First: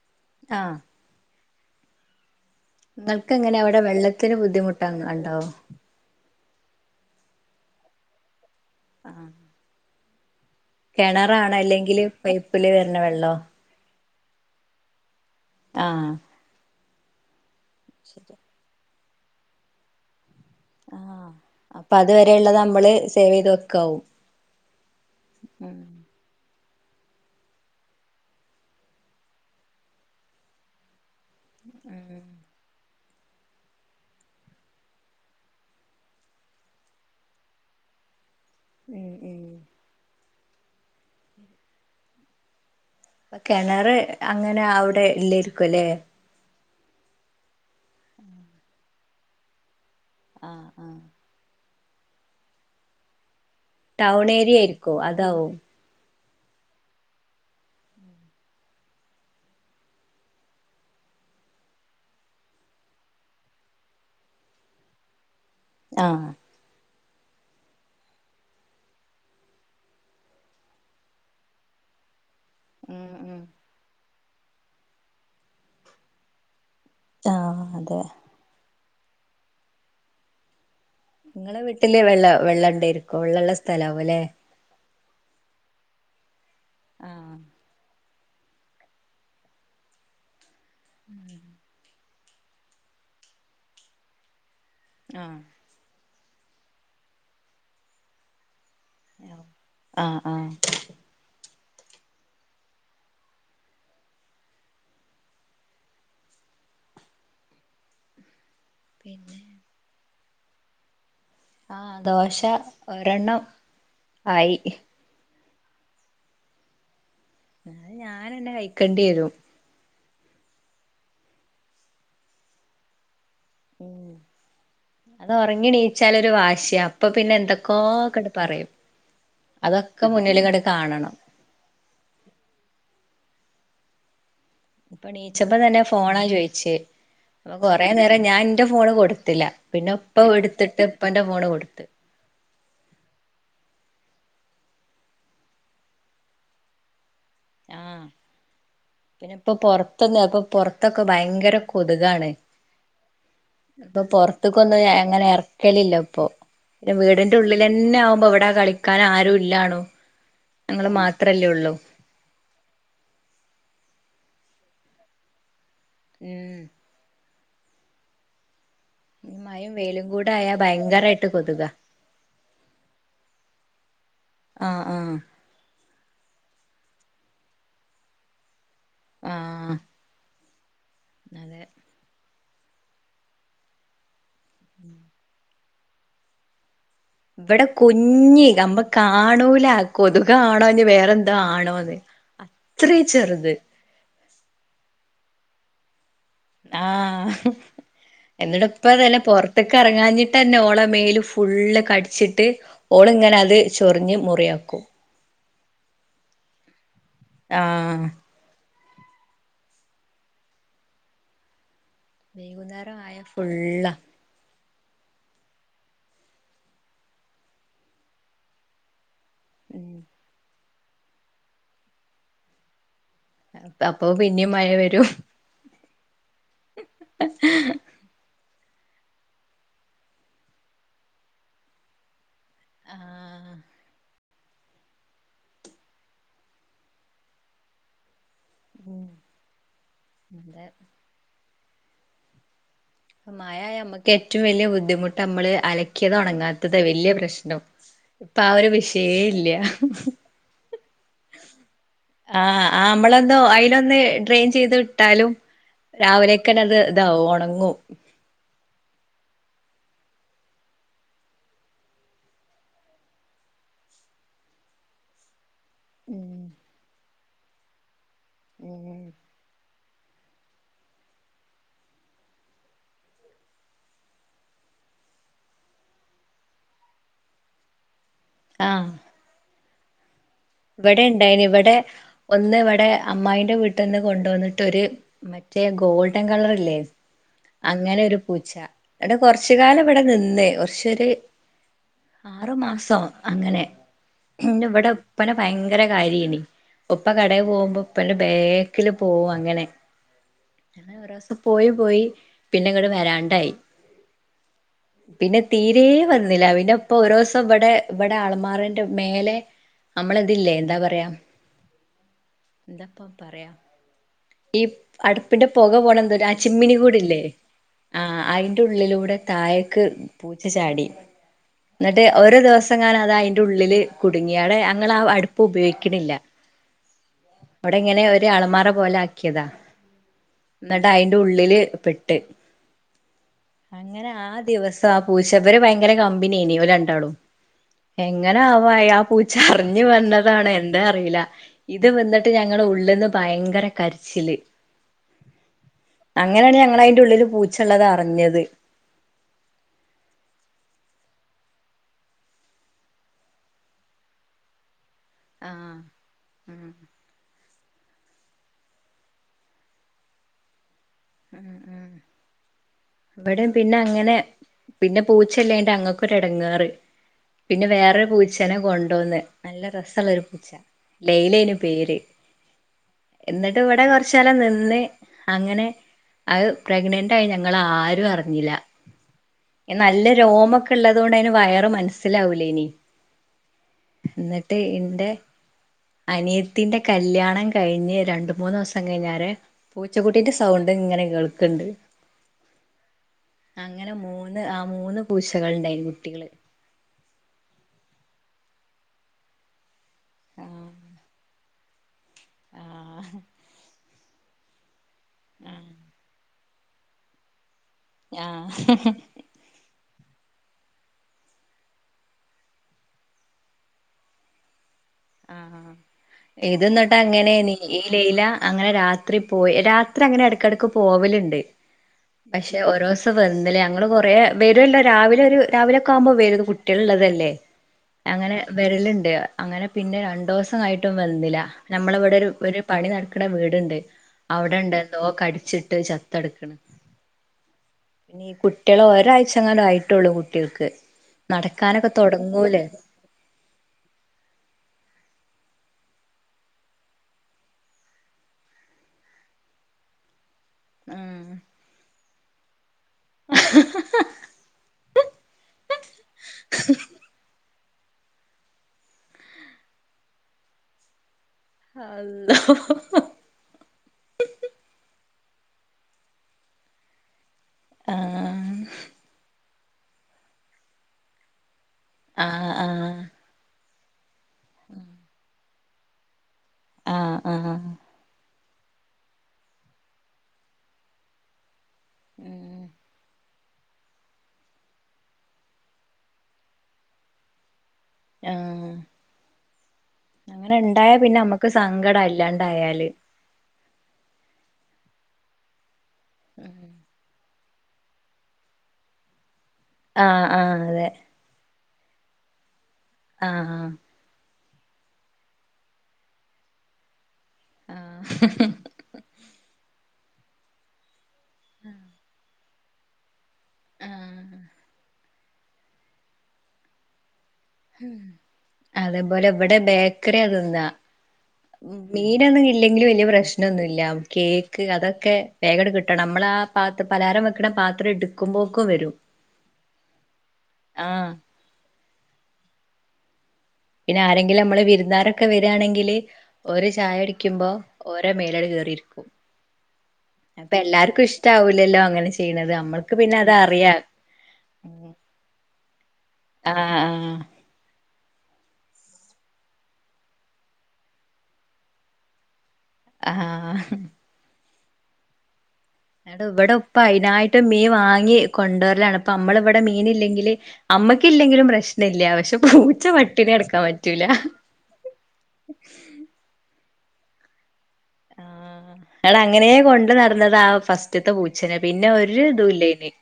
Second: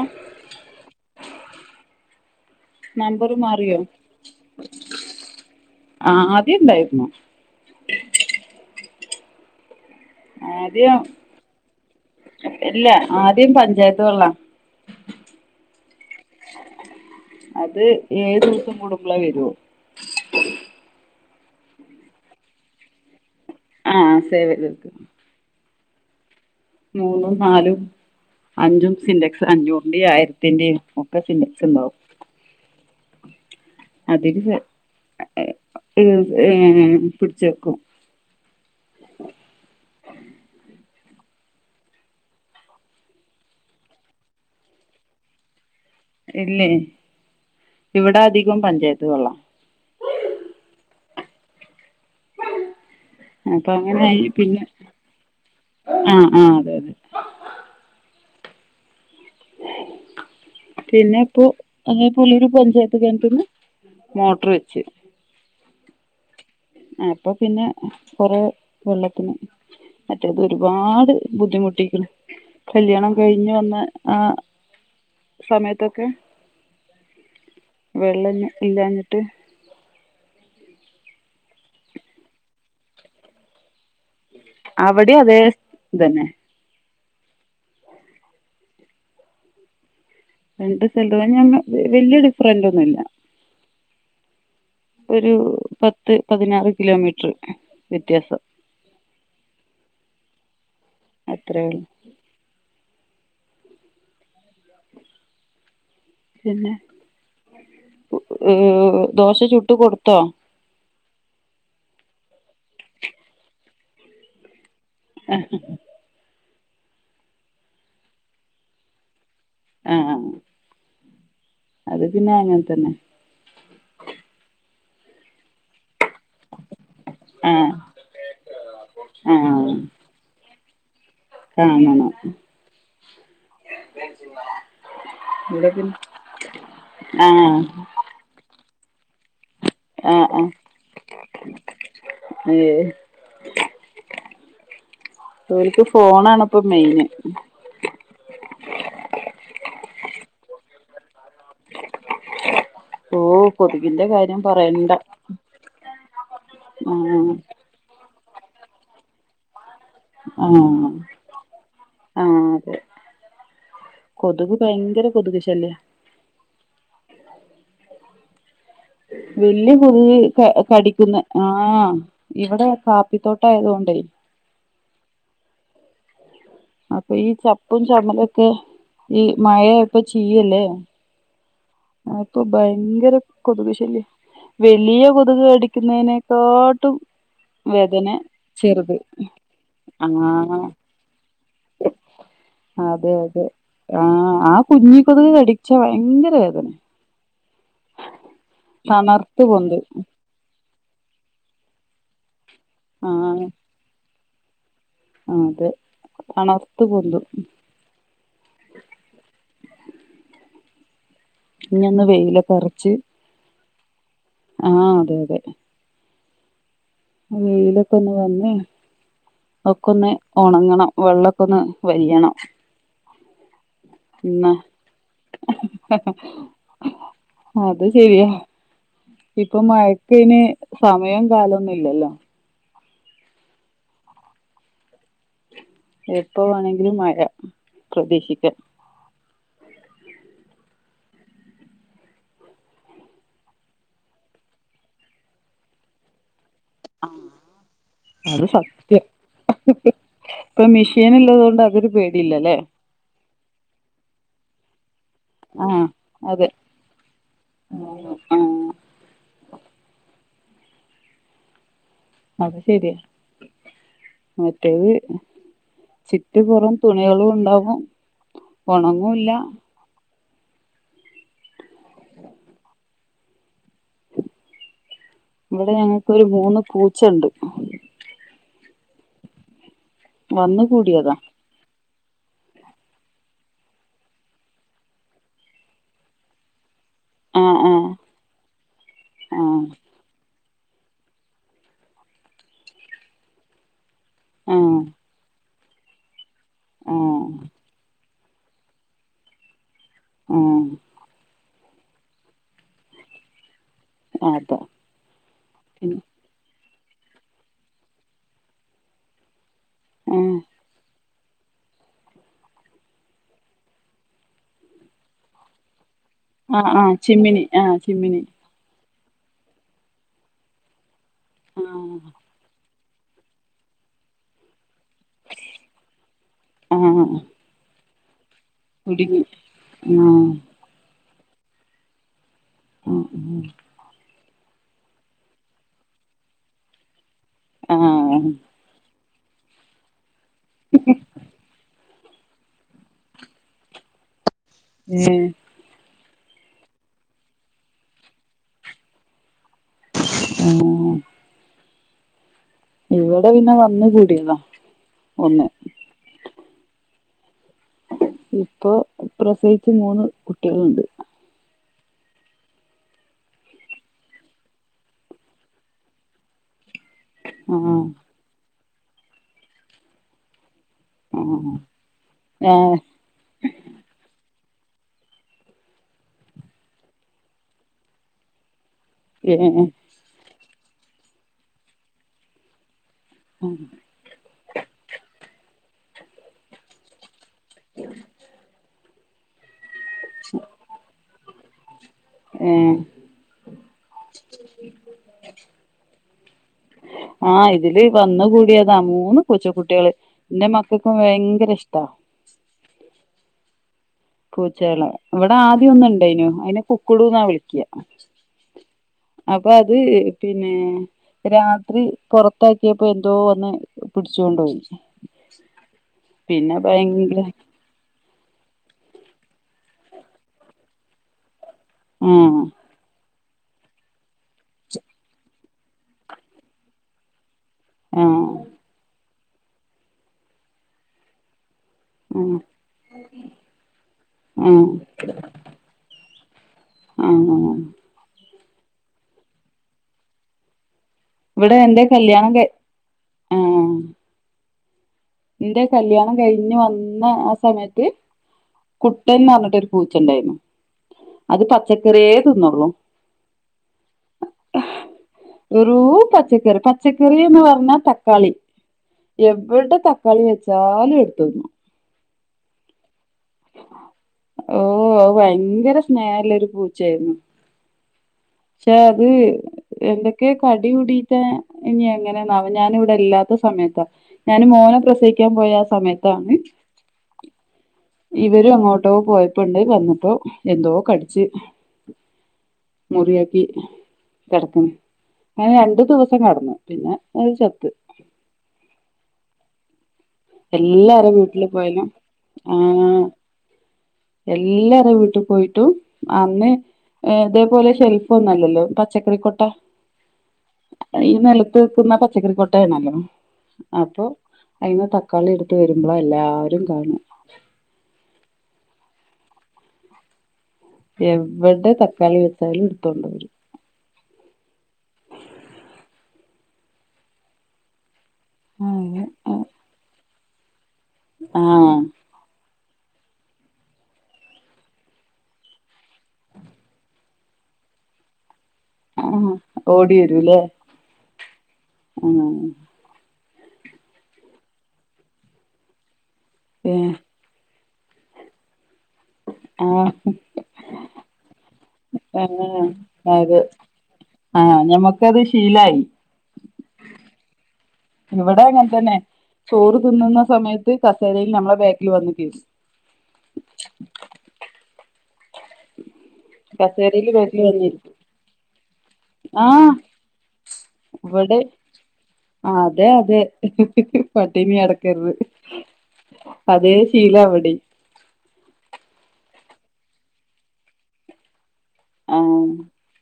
ഏ ആ നമ്പർ നിങ്ങൾക്ക് എങ്ങനെ മാറിയോ അവിടെ വെള്ളത്തിന് ബുദ്ധിമുട്ട് ഉണ്ടാവോ ജ്ജ് ണ്ടായിരുന്നൊ ആഹ് കിണറാണോ അല്ലെങ്കില് പൈപ്പില് വരണ വെള്ളോ അത് കൊള്ളാം ആഹ് അത് ശരി ഏത് ദിവസം കൂടു [unintelligible] വരോ ആ അപ്പൊ അതുവരെയുള്ളത് നമ്മള് സേവ് ചെയ്ത് വെ ആഹ് സേവ് ചെയ്ത് വെക്കും ഉം മൂന്നും നാലും അഞ്ചും സിൻന്റക്സ് അഞ്ഞൂറിന്റെയും ആയിരത്തിന്റെയും ഒക്കെ സിൻന്റ ഉം അതില് ഏർ ഏർ പിടിച്ച വെക്കും ഉം ഉം കിണർ അങ്ങനെ അവിടെ ഇല്ലരിക്കും അല്ലേ ഇല്ലേ ഇവിടെ അധികം പഞ്ചായത്ത് വെള്ളം ആഹ് ആഹ് അപ്പൊ ടൗൺ അങ്ങനെയായി ഏരിയ പിന്നെ ആയിരിക്കോ അതാവും ആഹ് ആ അതെ അതെ പിന്നെ ഇപ്പോ അതേ പോലൊരു പഞ്ചായത്ത് കെണറ്റിന്ന് മോട്ടർ വെച്ച് ആഹ് അപ്പൊ പിന്നെ കൊറെ വെള്ളത്തിന് മറ്റേത് ഒരുപാട് ബുദ്ധിമുട്ടിക്ക് ഉം കല്യാണം ഉം കഴിഞ്ഞു വന്ന ആ സമയത്തൊക്കെ ആഹ് അതെ വെള്ള ഇല്ല ഇല്ലാഞ്ഞു ട്ട് നിങ്ങളെ വീട്ടില് വെള്ള വെള്ളം ഉണ്ടയിരിക്കോ വെള്ളള്ള സ് സ്ഥലാവും അല്ലേ അവിടെ അതെ ഇതന്നെ ആഹ് രണ്ട് സ്ഥലവും ഞങ്ങ വല്യ ഡിഫറന്റ് ഒന്നുമില്ല ഒരു ആഹ് പത്ത് പത്ത് പതിനാറ് കിലോമീറ്റർ വ്യത്യാസം ആഹ് ആഹ് അത്രേള്ളൂ പിന്നെ ദോശ ചുട്ട് കൊടു ത്തോ ആ ദോശ ഒരെണ്ണം ആയി ആ അത് തന്നെ വെയ്ക്കേണ്ടി വരും ആ ആ അത് പിന്നെ അങ്ങനെ തന്നെ ഉ അത് ഒറങ്ങിയടി വാശിയ അപ്പൊ പിന്നെ ആഹ് എന്തൊക്ക പറയും ആഹ് അതൊക്കെ മുന്നിൽ കിട കാണണം കാണണം ഇപ്പൊ ഇണിച്ചപ്പ ഇവിടെ തന്നെ പിന്നെ ഫോണാ ചോയിച്ചേ ആഹ് അപ്പൊ കൊറേ നേരം ഞാൻ എന്റെ ഫോണ് കൊടുത്തില്ല പിന്നെ ഉപ്പ ആഹ് ആഹ് എടുത്തിട്ട് ഉപ്പന്റെ ഫോണ് കൊടുത്ത് ഇലക്ക് ഫോണാ ആണപ്പൊ മെയിന് ആ പിന്നെ ഇപ്പൊ പെറത്ത് നോക്ക് പൊറ തകം ഭയങ്കര കൊതുകാണ് ഓ ഇപ്പൊ കൊതുകിന്റെ കാര്യം പുറത്തേക്കൊന്നും പറയണ്ട അങ്ങനെ ഇറക്കലില്ലോ ഇപ്പൊ പിന്നെ ആഹ് വീടിന്റെ ഉള്ളിൽ തന്നെ ആവുമ്പോ എട കളിക്കാൻ ആരും ഇല്ലാണു ആഹ് ഞങ്ങള് മാത്രല്ലേ ഉള്ളു ആഹ് അതെ കൊതുക് ഭയങ്കര കൊതുക് ശല്യ ഉം ഈ മഴയും വല്യ വെയിലും കൊതുകെ കൂടെ ആയാ കടിക്കുന്നേ ഭയങ്കരായിട്ട് ആ കൊതുകാ ഇവിടെ കാപ്പിത്തോട്ട ആയതുകൊണ്ടേ ആ അപ്പൊ ഈ ചപ്പും ചമ്മലൊക്കെ ഈ മഴ ആഹ് ഇപ്പൊ ചിയ്യല്ലേ ആ അതെ അപ്പൊ ഭയങ്കര കൊതുക് ശല്യയ വലിയ കൊതുക് അടി പിന്നെതിനെക്കട്ടും ഇവിടെ കുഞ്ഞി നമ്മ കാണൂല കൊതു ആഹ് കാണോ വേറെന്ത ഇതാണോ അത് അത്രയും അതെ അതെ ചെറുത് ആഹ് ആ കുഞ്ഞി കൊതുക് കടിച്ച ഭയങ്കര വേദന ആ എന്നിട ഇപ്പ. തന്നെ തണർത്ത് പൊറത്തിട്ട് പൊന്തും ഇറങ്ങാഞ്ഞിട്ട് തന്നെ ഓള് മേല് ഫുള്ള് കടിച്ച് ഓ ഓള് ഇങ്ങനെ ആഹ് അത് ചൊറിഞ്ഞ് മൊത് ഫ്രീ ആകും ആ അതെ തണർത്ത് പൊന്തും ആ ഇഞ് ഒന്ന് വെയിലൊക്കെ അറച്ച് ള്ളാ ആ അതെ അതെ ആ വെയിലൊക്കെ ഒന്ന് വന്നേ ഒക്കെ ഉം ഒന്ന് ഒണങ്ങണം വെള്ളക്കൊന്ന് വലിയണം എത്താപ്പോ പിന്നിം മഴ വെരും ആ അത് ശരിയാ ഇപ്പൊ മഴക്കെയ്ന് സമയം കാലൊന്നും ഇല്ലല്ലോ ആ എപ്പ വേണെങ്കിലും മഴ പ്രതീക്ഷിക്കാം ഉം [unintelligible] മഴ ഞമ്മക്ക് ഏറ്റവും വല്ല്യ ബുദ്ധിമുട്ട് അമ്മൾ അലക്കിയെത് ഒണങ്ങാ ത്തതാ വല്ല്യ പ്രശ്നം ഇപ്പ അത് ആ ഒര് സത്യം വിഷയെ ഇല്ല ഷീന് ഇള്ളതോണ്ട് അതൊരു പേടിയില്ലലെ ലൊന്ന് ഡ്രെയിൻ ചെയ്ത് ട്ടാലും ആഹ് അതെ രാവിലെക്കെന്നെ അത് ഇതാവും ഒണങ്ങും ആഹ് അത് ശരിയാ മറ്റേത് ചിറ്റ് ഉം പൊറോം തുണെളു ഇണ്ടാകും ഉം ഒണങ്ങും ഇല്ല [inaudible] ഇവടെ ഞങ്ങക്കൊരു മൂന്ന് പൂച്ച ഇണ്ട് ആ വന്ന് ഇവടെ കൂടിയതാ ഇണ്ടായിനി ഇവടെ ഒന്ന് ഇവടെ അമ്മായിന്റെ വീട്ട്ന്ന് കൊണ്ടോന്ന്ട്ട് ഒര് മറ്റേ ഗോൾഡൻ കളർ ഇല്ലേ ആ ആ അങ്ങനെ ഒര് പൂച്ച ഇടെ ആ കൊർച്ച് കാലം ഇവടെ നിന്ന് കൊർച്ചൊര് ആറു മാസോ അങ്ങനെ ആ പിന്നെ ഇവടെ ഭയങ്കര കാര്യ ഐയ്നി ആ ഉപ്പ കടെ പോവ്മ്പോ അപ്പന്റെ ബേക്കില് പോവുംും അങ്ങനെ ആ ഒരുസം പോയി പോയി പിന്നെ ഇങ്ങോട് വരാണ്ടായി അതാ പിന്നെ തീരെ പിന്നെ വന്നില്ല പിന്നെ ഇപ്പൊ ഒരു ദിവസം ഇവിടെ ഇവിടെ ആൾമാറിന്റെ മേലെ നമ്മള ഇതില്ലേ എന്താ പറയാ എന്താപ്പ പറയാം ഈ അടുപ്പിന്റെ പുക പോണ എന്ത അ ആ ചിമ്മിനി ആ ആ കൂടല്ലേ ചിമ്മിനി ആ ആ് ചിമ്മിനി അതിന്റെ ഉള്ളിലൂടെ നടെ തായക്ക് പൂച്ച ചാടി ആ എന്നിട്ട് ഒരുോ ദിവസം ങ്ങൻ അത് അതിറെ ഉള്ളിൽ കുടുങ്ങിയാണ് അപ്പ ഉപയോഗിക്ക ആ ഇങ്ങനെ ഒരു അളമാറ പോലെ കുടുങ്ങി ആക്കിയതാ ആ എന്നിട്ട് അതിന്റെ ഉള്ളില് പെട്ട് ആ അങ്ങനെ ആദ്യ ദിവസം ആ പൂച്ചവര് ഭയങ്കര കമ്പിനീന രണ്ടാളും ആ ആ. എങ്ങനെ ആവാ ചറിഞ്ഞു വന്നത് എന്ത അറിയില്ല ഇത് വന്നിട്ട് ഞങ്ങളുടെ ഉള്ളിൽന്ന് ഭയങ്കര കരിച്ചില് ഹീ അങ്ങനെയാണ് ഞങ്ങ അയിറെ ഉള്ളില് പൂച്ചുള്ളത് അറിഞ്ഞത് ആഹ ഇവിടെ പിന്നെ വന്ന കൂടിയതാ ഒന്ന് ആഹ ഉം ഇപ്പൊ പ്രസവിിച്ച മൂന്ന് കുട്ടികളുണ്ട് ഉ ഉ അവിട പിന്നെ അങ്ങനെ പിന്നെ പൂച്ചല്ലന്റെ അങ്ങക്കൊരു ഇടങ്ങാറ് പിന്നെ ആ വേറെ പൂച്ചേനെ കൊണ്ടോന്നന്ന് നല്ല രസമുള്ളൊ ഒരു പൂച്ച ആ ലൈലേനു പേര് ഏ എന്നിട്ട് ഇവിടെ കുറച്ചാല നി അങ്ങനെ അത് പ്രഗ്നന്റ് ആയി ഞങ്ങ ആരും അറിഞ്ഞില്ല ഏ നല്ല രോമ ഉള്ളത്ുകൊണ്ട് അതിന് വയറ മനസ്സിലാവൂലേ ഇനി എന്നിട്ട് ഇൻ്റെ അനിയത്തിന്റെ കല്യാണ ണം കഴിഞ്ഞ് രണ്ട് മൂന്ന് ദ കഴിഞ്ഞാരെ പൂച്ചക്കുട്ടിന്റെ സൗ ഇങ്ങനെ കേൾക്ക്ണ്ട് ഏ അങ്ങനെ മൂന്ന് ആ മൂന്ന് പൂച്ചകൾ ഉണ്ടായിരുന്നു കുട്ടികള് താ മൂന്ന് പൂച്ച കുട്ടിയേള് ഇന്റെ ആഹ് മക്കൾക്കും ഭയങ്കര ഇഷ്ട ട്ടാ ആഹ് പൂച്ചകളെ ഇവിടെ ആദ്യാന്ന് ഇണ്ടേയിനു അയിനെ കുക്കുടൂന്നാ വിളിക്ക്യ ആഹ് പിന്നെ രാത്രി പുറത്താക്കിയപ്പൊ എന്തോ വന്ന് പിടിച്ചോണ്ടോയി ആഹ് ഹാ ഇത് ഇന്നട്ട് അങ്ങനേ നി ഈ ലൈല അങ്ങനെ രാത്രി പോയി രാത്രി അങ്ങനെ ഇടക്കെടക്ക് പോവല്ണ്ട് ആ പക്ഷെ ഓരോ ന്ന് ലേ ഞങ്ങള് കൊറേ വരുല്ലോ രാവിലെ ഒരു രാവിലെ ഒക്കെ ആവുമ്പോ വരും ത് കുട്ടിയേള് ഇള്ളതല്ലേ ആ അങ്ങനെ വെരല്ണ്ട് അങ്ങനെ പിന്നെ രണ്ടോസായിട്ടും വന്നില ആ നമ്മളെവെടെരു ഒരു പണി നടക്ക്ണ വീട്ണ്ട് ആ അവ്ടെണ്ട്ന്തോ കടിച്ചിട്ട് ച ത്തട്ക്ക്ണ് ആഹ് ഈ കുട്ട്യള് ഒരാഴ്ചങ്ങാണ്ടു ആയിട്ടൊള്ളു കുട്ട്യോൾക്ക് ഇവിടെ എന്റെ നടക്കാനൊക്കെ കല്യാണം ക തൊടങ്ങൂലേ ഇന്റെ കല്യാണം കഴിഞ്ഞ് വന്ന ആ സമയത്ത് കുട്ടൻന്ന്പറഞ്ഞിട്ടൊരു പൂച്ചണ്ടായിന്നു ആഹ് അത് പച്ചക്കറിയേ തിന്നൊള്ളൂ [unintelligible] [unintelligible] പച്ചക്കറി പച്ചക്കറീന്ന് ർന്നാ തക്കാളി എവിടെ ത [unintelligible] അള്ളോഹ് ഓ അത് ഭയങ്കര സ്നേഹല്ല ഒരു പൂച്ചാര്ന്നു ആഹ് എന്തൊക്കെ കടി കുടീട്ട് ഇനി എങ്ങനെണാവൊ ആഹ് ഞാനിവിടെ ആഹ് ഇല്ലാത്ത സമയത്താ ഞാന് മോനെ പ്രസയിക്ക്യാൻ പോയാ സമയത്താണ് ആഹ് ആഹ് ഇവരെങ്ങോട്ടോ പോയപ്പ്ണ്ട് വന്നപ്പോ എന്തോ കടിച്ച് ഉം ക്കി കെടക്ക്ണ് ഞാൻ രണ്ട് ദിവസം കെടന്നു ആഹ് അങ്ങനെ ഇണ്ടായാ എല്ലാരെ പിന്നെ വീട്ടില് നമ്മക്ക് പോയാലും സങ്കടാ ആ ഇല്ലാണ്ടായാല് എല്ലാ വീട്ടു പോയിട്ടു അന്ന് ഉം ഏത് ഇതുപോലെ ഷെൽഫ് ഒന്നുല്ലല്ലോ പച്ചക്കറിക്കൊട്ട ആ ആ അതെ തൂക്കുന്ന പച്ചക്കറി കൊ [unintelligible] ആഹ് അപ്പൊ അയ്മ ത കളി എടുത്ത് വെരുമ്പളാ എല്ലാരും കാണും ആഹ് എവിടെ തക്കാളി വെ ന്തായാലും എടുത്തോണ്ടോരും അവര് ആ ഹും അതെ അതേപോലെ ഇവിടെ ബേ ഇക്കരെ ഉള്ളന്തിനാ ആഹ് മീനാണെ ഇല്ലെങ്കിലും വലിയ പ്രശ്നൊന്നുല്ല കേക്ക് അതൊക്കെ വേഗണ്ട് കിട്ടണം മ്മള് ആ പാത്ര പലഹാരം വെക്കണ പാത്രം എടുക്കുമ്പോ ആ ഓടി വരൂല്ലേ ആഹ് ഉം പിന്നെ ആരെങ്കിലും മ്മള് വിരുന്നാരൊക്കെ വെരിയാണെങ്കില്- ഓര് ചായ ഏഹ് കുടിക്കുമ്പോ ഓരെ മേലാണ്ട് കയറിയിരിക്കും ആഹ് അപ്പൊ എല്ലാർക്കും ഇഷ്ടാവൂലല്ലോ അങ്ങനെ ചെയ്യ്ണത് ആഹ് നമ്മൾക്ക് പിന്നെ അത് അതെ അറിയ ആഹ് ഞമ്മക്കത് [inaudible] ആഹ് ആ ഇവിടെ അങ്ങനെ തന്നെ ചോറ് തിന്നുന്ന സമയത്ത് കസേരയിൽ നമ്മളെ ബാക്കിൽ വന്ന് കേറി- [unintelligible] ആഹ് ആടോ ഇവിടെ ഉപ്പ കസേരയില് അയിനായിട്ട് ബെഡില് മീൻ വന്നിരിക്കും വാങ്ങി കൊണ്ടുവരലാണ് അപ്പം അമ്മള് ആ ഇവിടെ മീന് ഇല്ലെങ്കില് അമ്മക്ക് ഇവിടെ ഇല്ലെങ്കിലും പ്രശ്ന ഇല്ല പക്ഷെ ആ പൂച്ച അതെ അതെ പട്ടിണി കിടക്കാൻ പറ്റൂല പട്ടിണി കെടക്കരുത് അതേ ശീല അവിടെയും - [unintelligible] ആഹ് [unintelligible] അവളെ അങ്ങനെ കൊണ്ട് നടന്നതാ ആ ഫസ്റ്റത്തെ പൂച്ചനെ പിന്നെ ഒരു ആഹ് ഇതുല്ലേനി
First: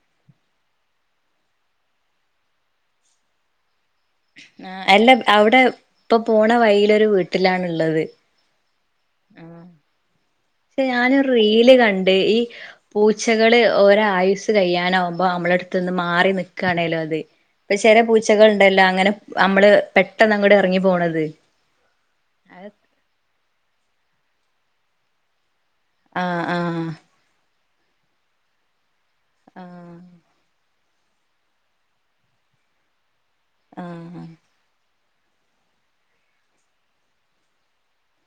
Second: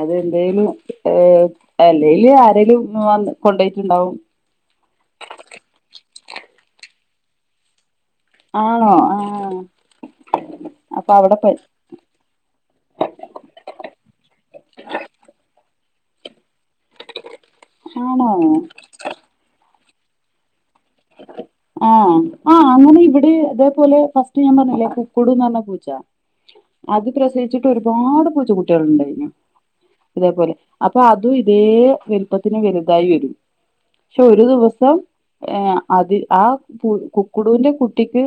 അതെന്തേലും ഏഹ് അല്ലെല് ആരെലും വന്ന് കൊണ്ടെ- [inaudible] ആഹ് അല്ല അവിടെ ഇപ്പൊ പോണ വൈയിലൊരു വീട്ടിലാണുള്ളത്- ആണോ ആ ആഹ് പക്ഷെ അപ്പൊ ഞാനൊരു അവിടെ പ റീല് കണ്ട് ഈ പൂച്ചകളെ ഓരോ ആയുസ് കഴിയാനാകുമ്പോ നമ്മളെടു തുന്ന് മാറി നിക്കുവാണേലോ അത് ഇപ്പൊ ചെല ആണോ പൂച്ചകൾ ഉണ്ടല്ലോ അങ്ങനെ അമ്മള് പെട്ടെന്ന് ന്നങ്ങട് ആഹ് ആ അങ്ങനെ ഇവിടെ അതേപോലെ ഫസ് റ്റ് ഞാൻ പറഞ്ഞില്ലേ കുക്കുടു ന്ന് പറഞ്ഞ പൂ ച്ച ആഹ് ആഹ് അത് പ്രസവി [unintelligible] ഒരുപാട് പൂച്ചുട്ടികളുണ്ടായി ആഹ് അപ്പൊ അതും ഇതേ വലുപ്പത്തിന് വലുതായി വരും പക്ഷെ ആഹ് ഒരു ദിവസം ഏഹ് അതി ആ കുക്കടുവിന്റെ കുട്ടിക്ക്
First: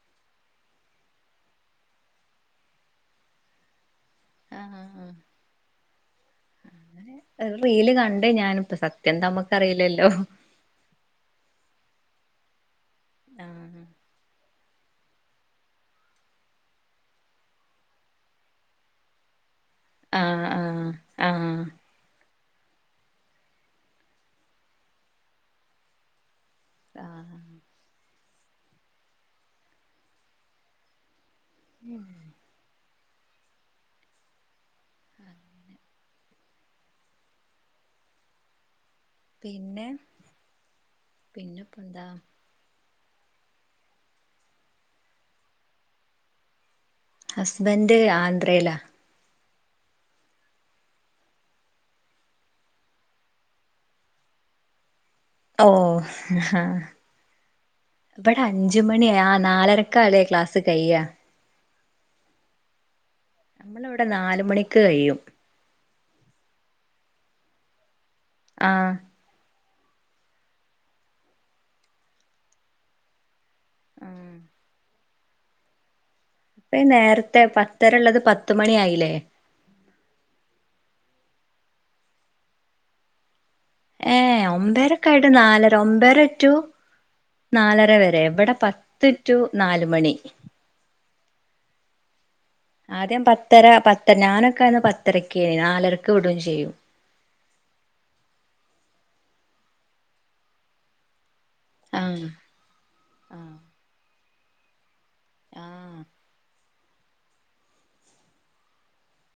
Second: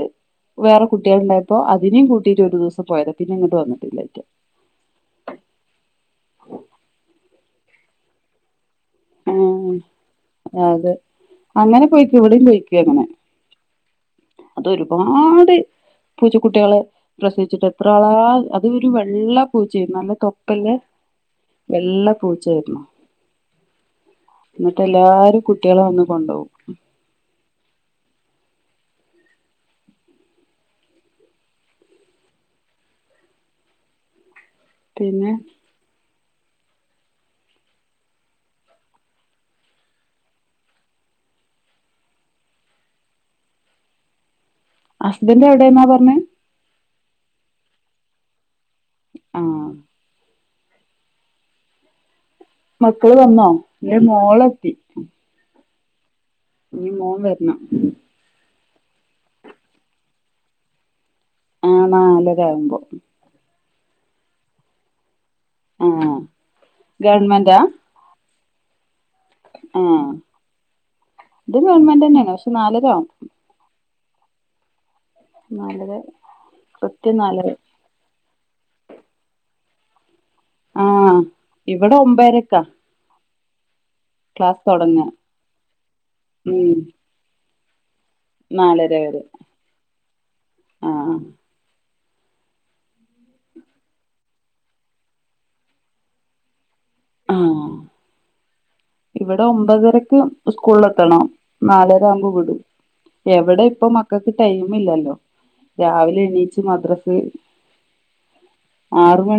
വേറെ കുട്ടികളുണ്ടായപ്പോ അതിനേ കൂട്ടിട്ട് ഒരു ദിവസം പോയത പിന്നെ ഇങ്ങോട്ട് വന്നിട്ടില്ല അയ്റ്റ ആഹ് അ റീല് കണ്ടേ ഞാൻ ആഹ് അതെ അങ്ങനെ പോയി ഇവിടെം പൊയ്ക്ക അങ്ങനെ ആഹ് അതൊരുപാട് പൂച്ചക്കുട്ടികളെ പ്രസവിച്ചിട്ട് എത്ര ആളാ അതൊരു വെള്ള പൂച്ചയ്നു നല്ല ആഹ് തൊപ്പല്ല ആഹ് ആഹ് വെള്ള പൂച്ച [unintelligible] എന്നിട്ട് എല്ലാരും കുട്ടികളെ വന്ന് കൊണ്ട് പോകും ആഹ് ഉം പിന്നെ പിന്നെ പിന്നെപ്പോ എന്താ ഹസ്ബൻറ് എവിടെെന്നാ പറഞ്ഞ ഹസ്ബന്ഡ് ആന്ധ്രയിലാ ആ മക്കള് വന്നോ ന്റെ മോളെത്തി. ഓ ഇ മോൻ വരണം. അഞ്ച മണിയ ആ നാലരക്കല്ലേ ക്ലാസ് കഴിയ്യാ? ആഹ് നാലര ആകുമ്പോ നമ്മൾ ഇവിടെ നാല മണിക്ക് കഴിയും. ആഹ ഗവൺമെന്റാ ആഹ ആഹ ഇത് ഗവൺമെന്റ് തന്നെയാണ് പക്ഷെ നാലരവും. ഉം നല്ലത്. ഇപ്പം നേരത്തെ പത്തര ഉള്ളത് പത്ത് പത്ത് മണി ആയില്ലേ? ആം ഇവിടെ ഒമ്പേരക്കാ. ഏ ഒമ്പേരൊക്കൊയിട്ടു നാലര ഒമ്പേര റ്റു ഉം നാലര വരെ എവിടെ നാലര പത്ത് വരെ റ്റു നാല് മണി. ആ ആദ്യം പത്തര പത്ത് ഞാനൊക്കെ ആന്ന് പത്തരയ്ക്ക് നാലരക്ക് വിടുകയും ചെയ്യും. ആ ഇവിടെ ഒമ്പതരക്ക് സ്കൂളിൽ എത്തണം. ആഹ് നാലരയാകുമ്പോ വിടും ആഹ് എവിടെ ഇപ്പം മ ഇപ്പം ടൈമ് ഇല്ലല്ലോ ആഹ് രാവിലെ എണീറ്റ് മദ്രസെ ആറ് മണി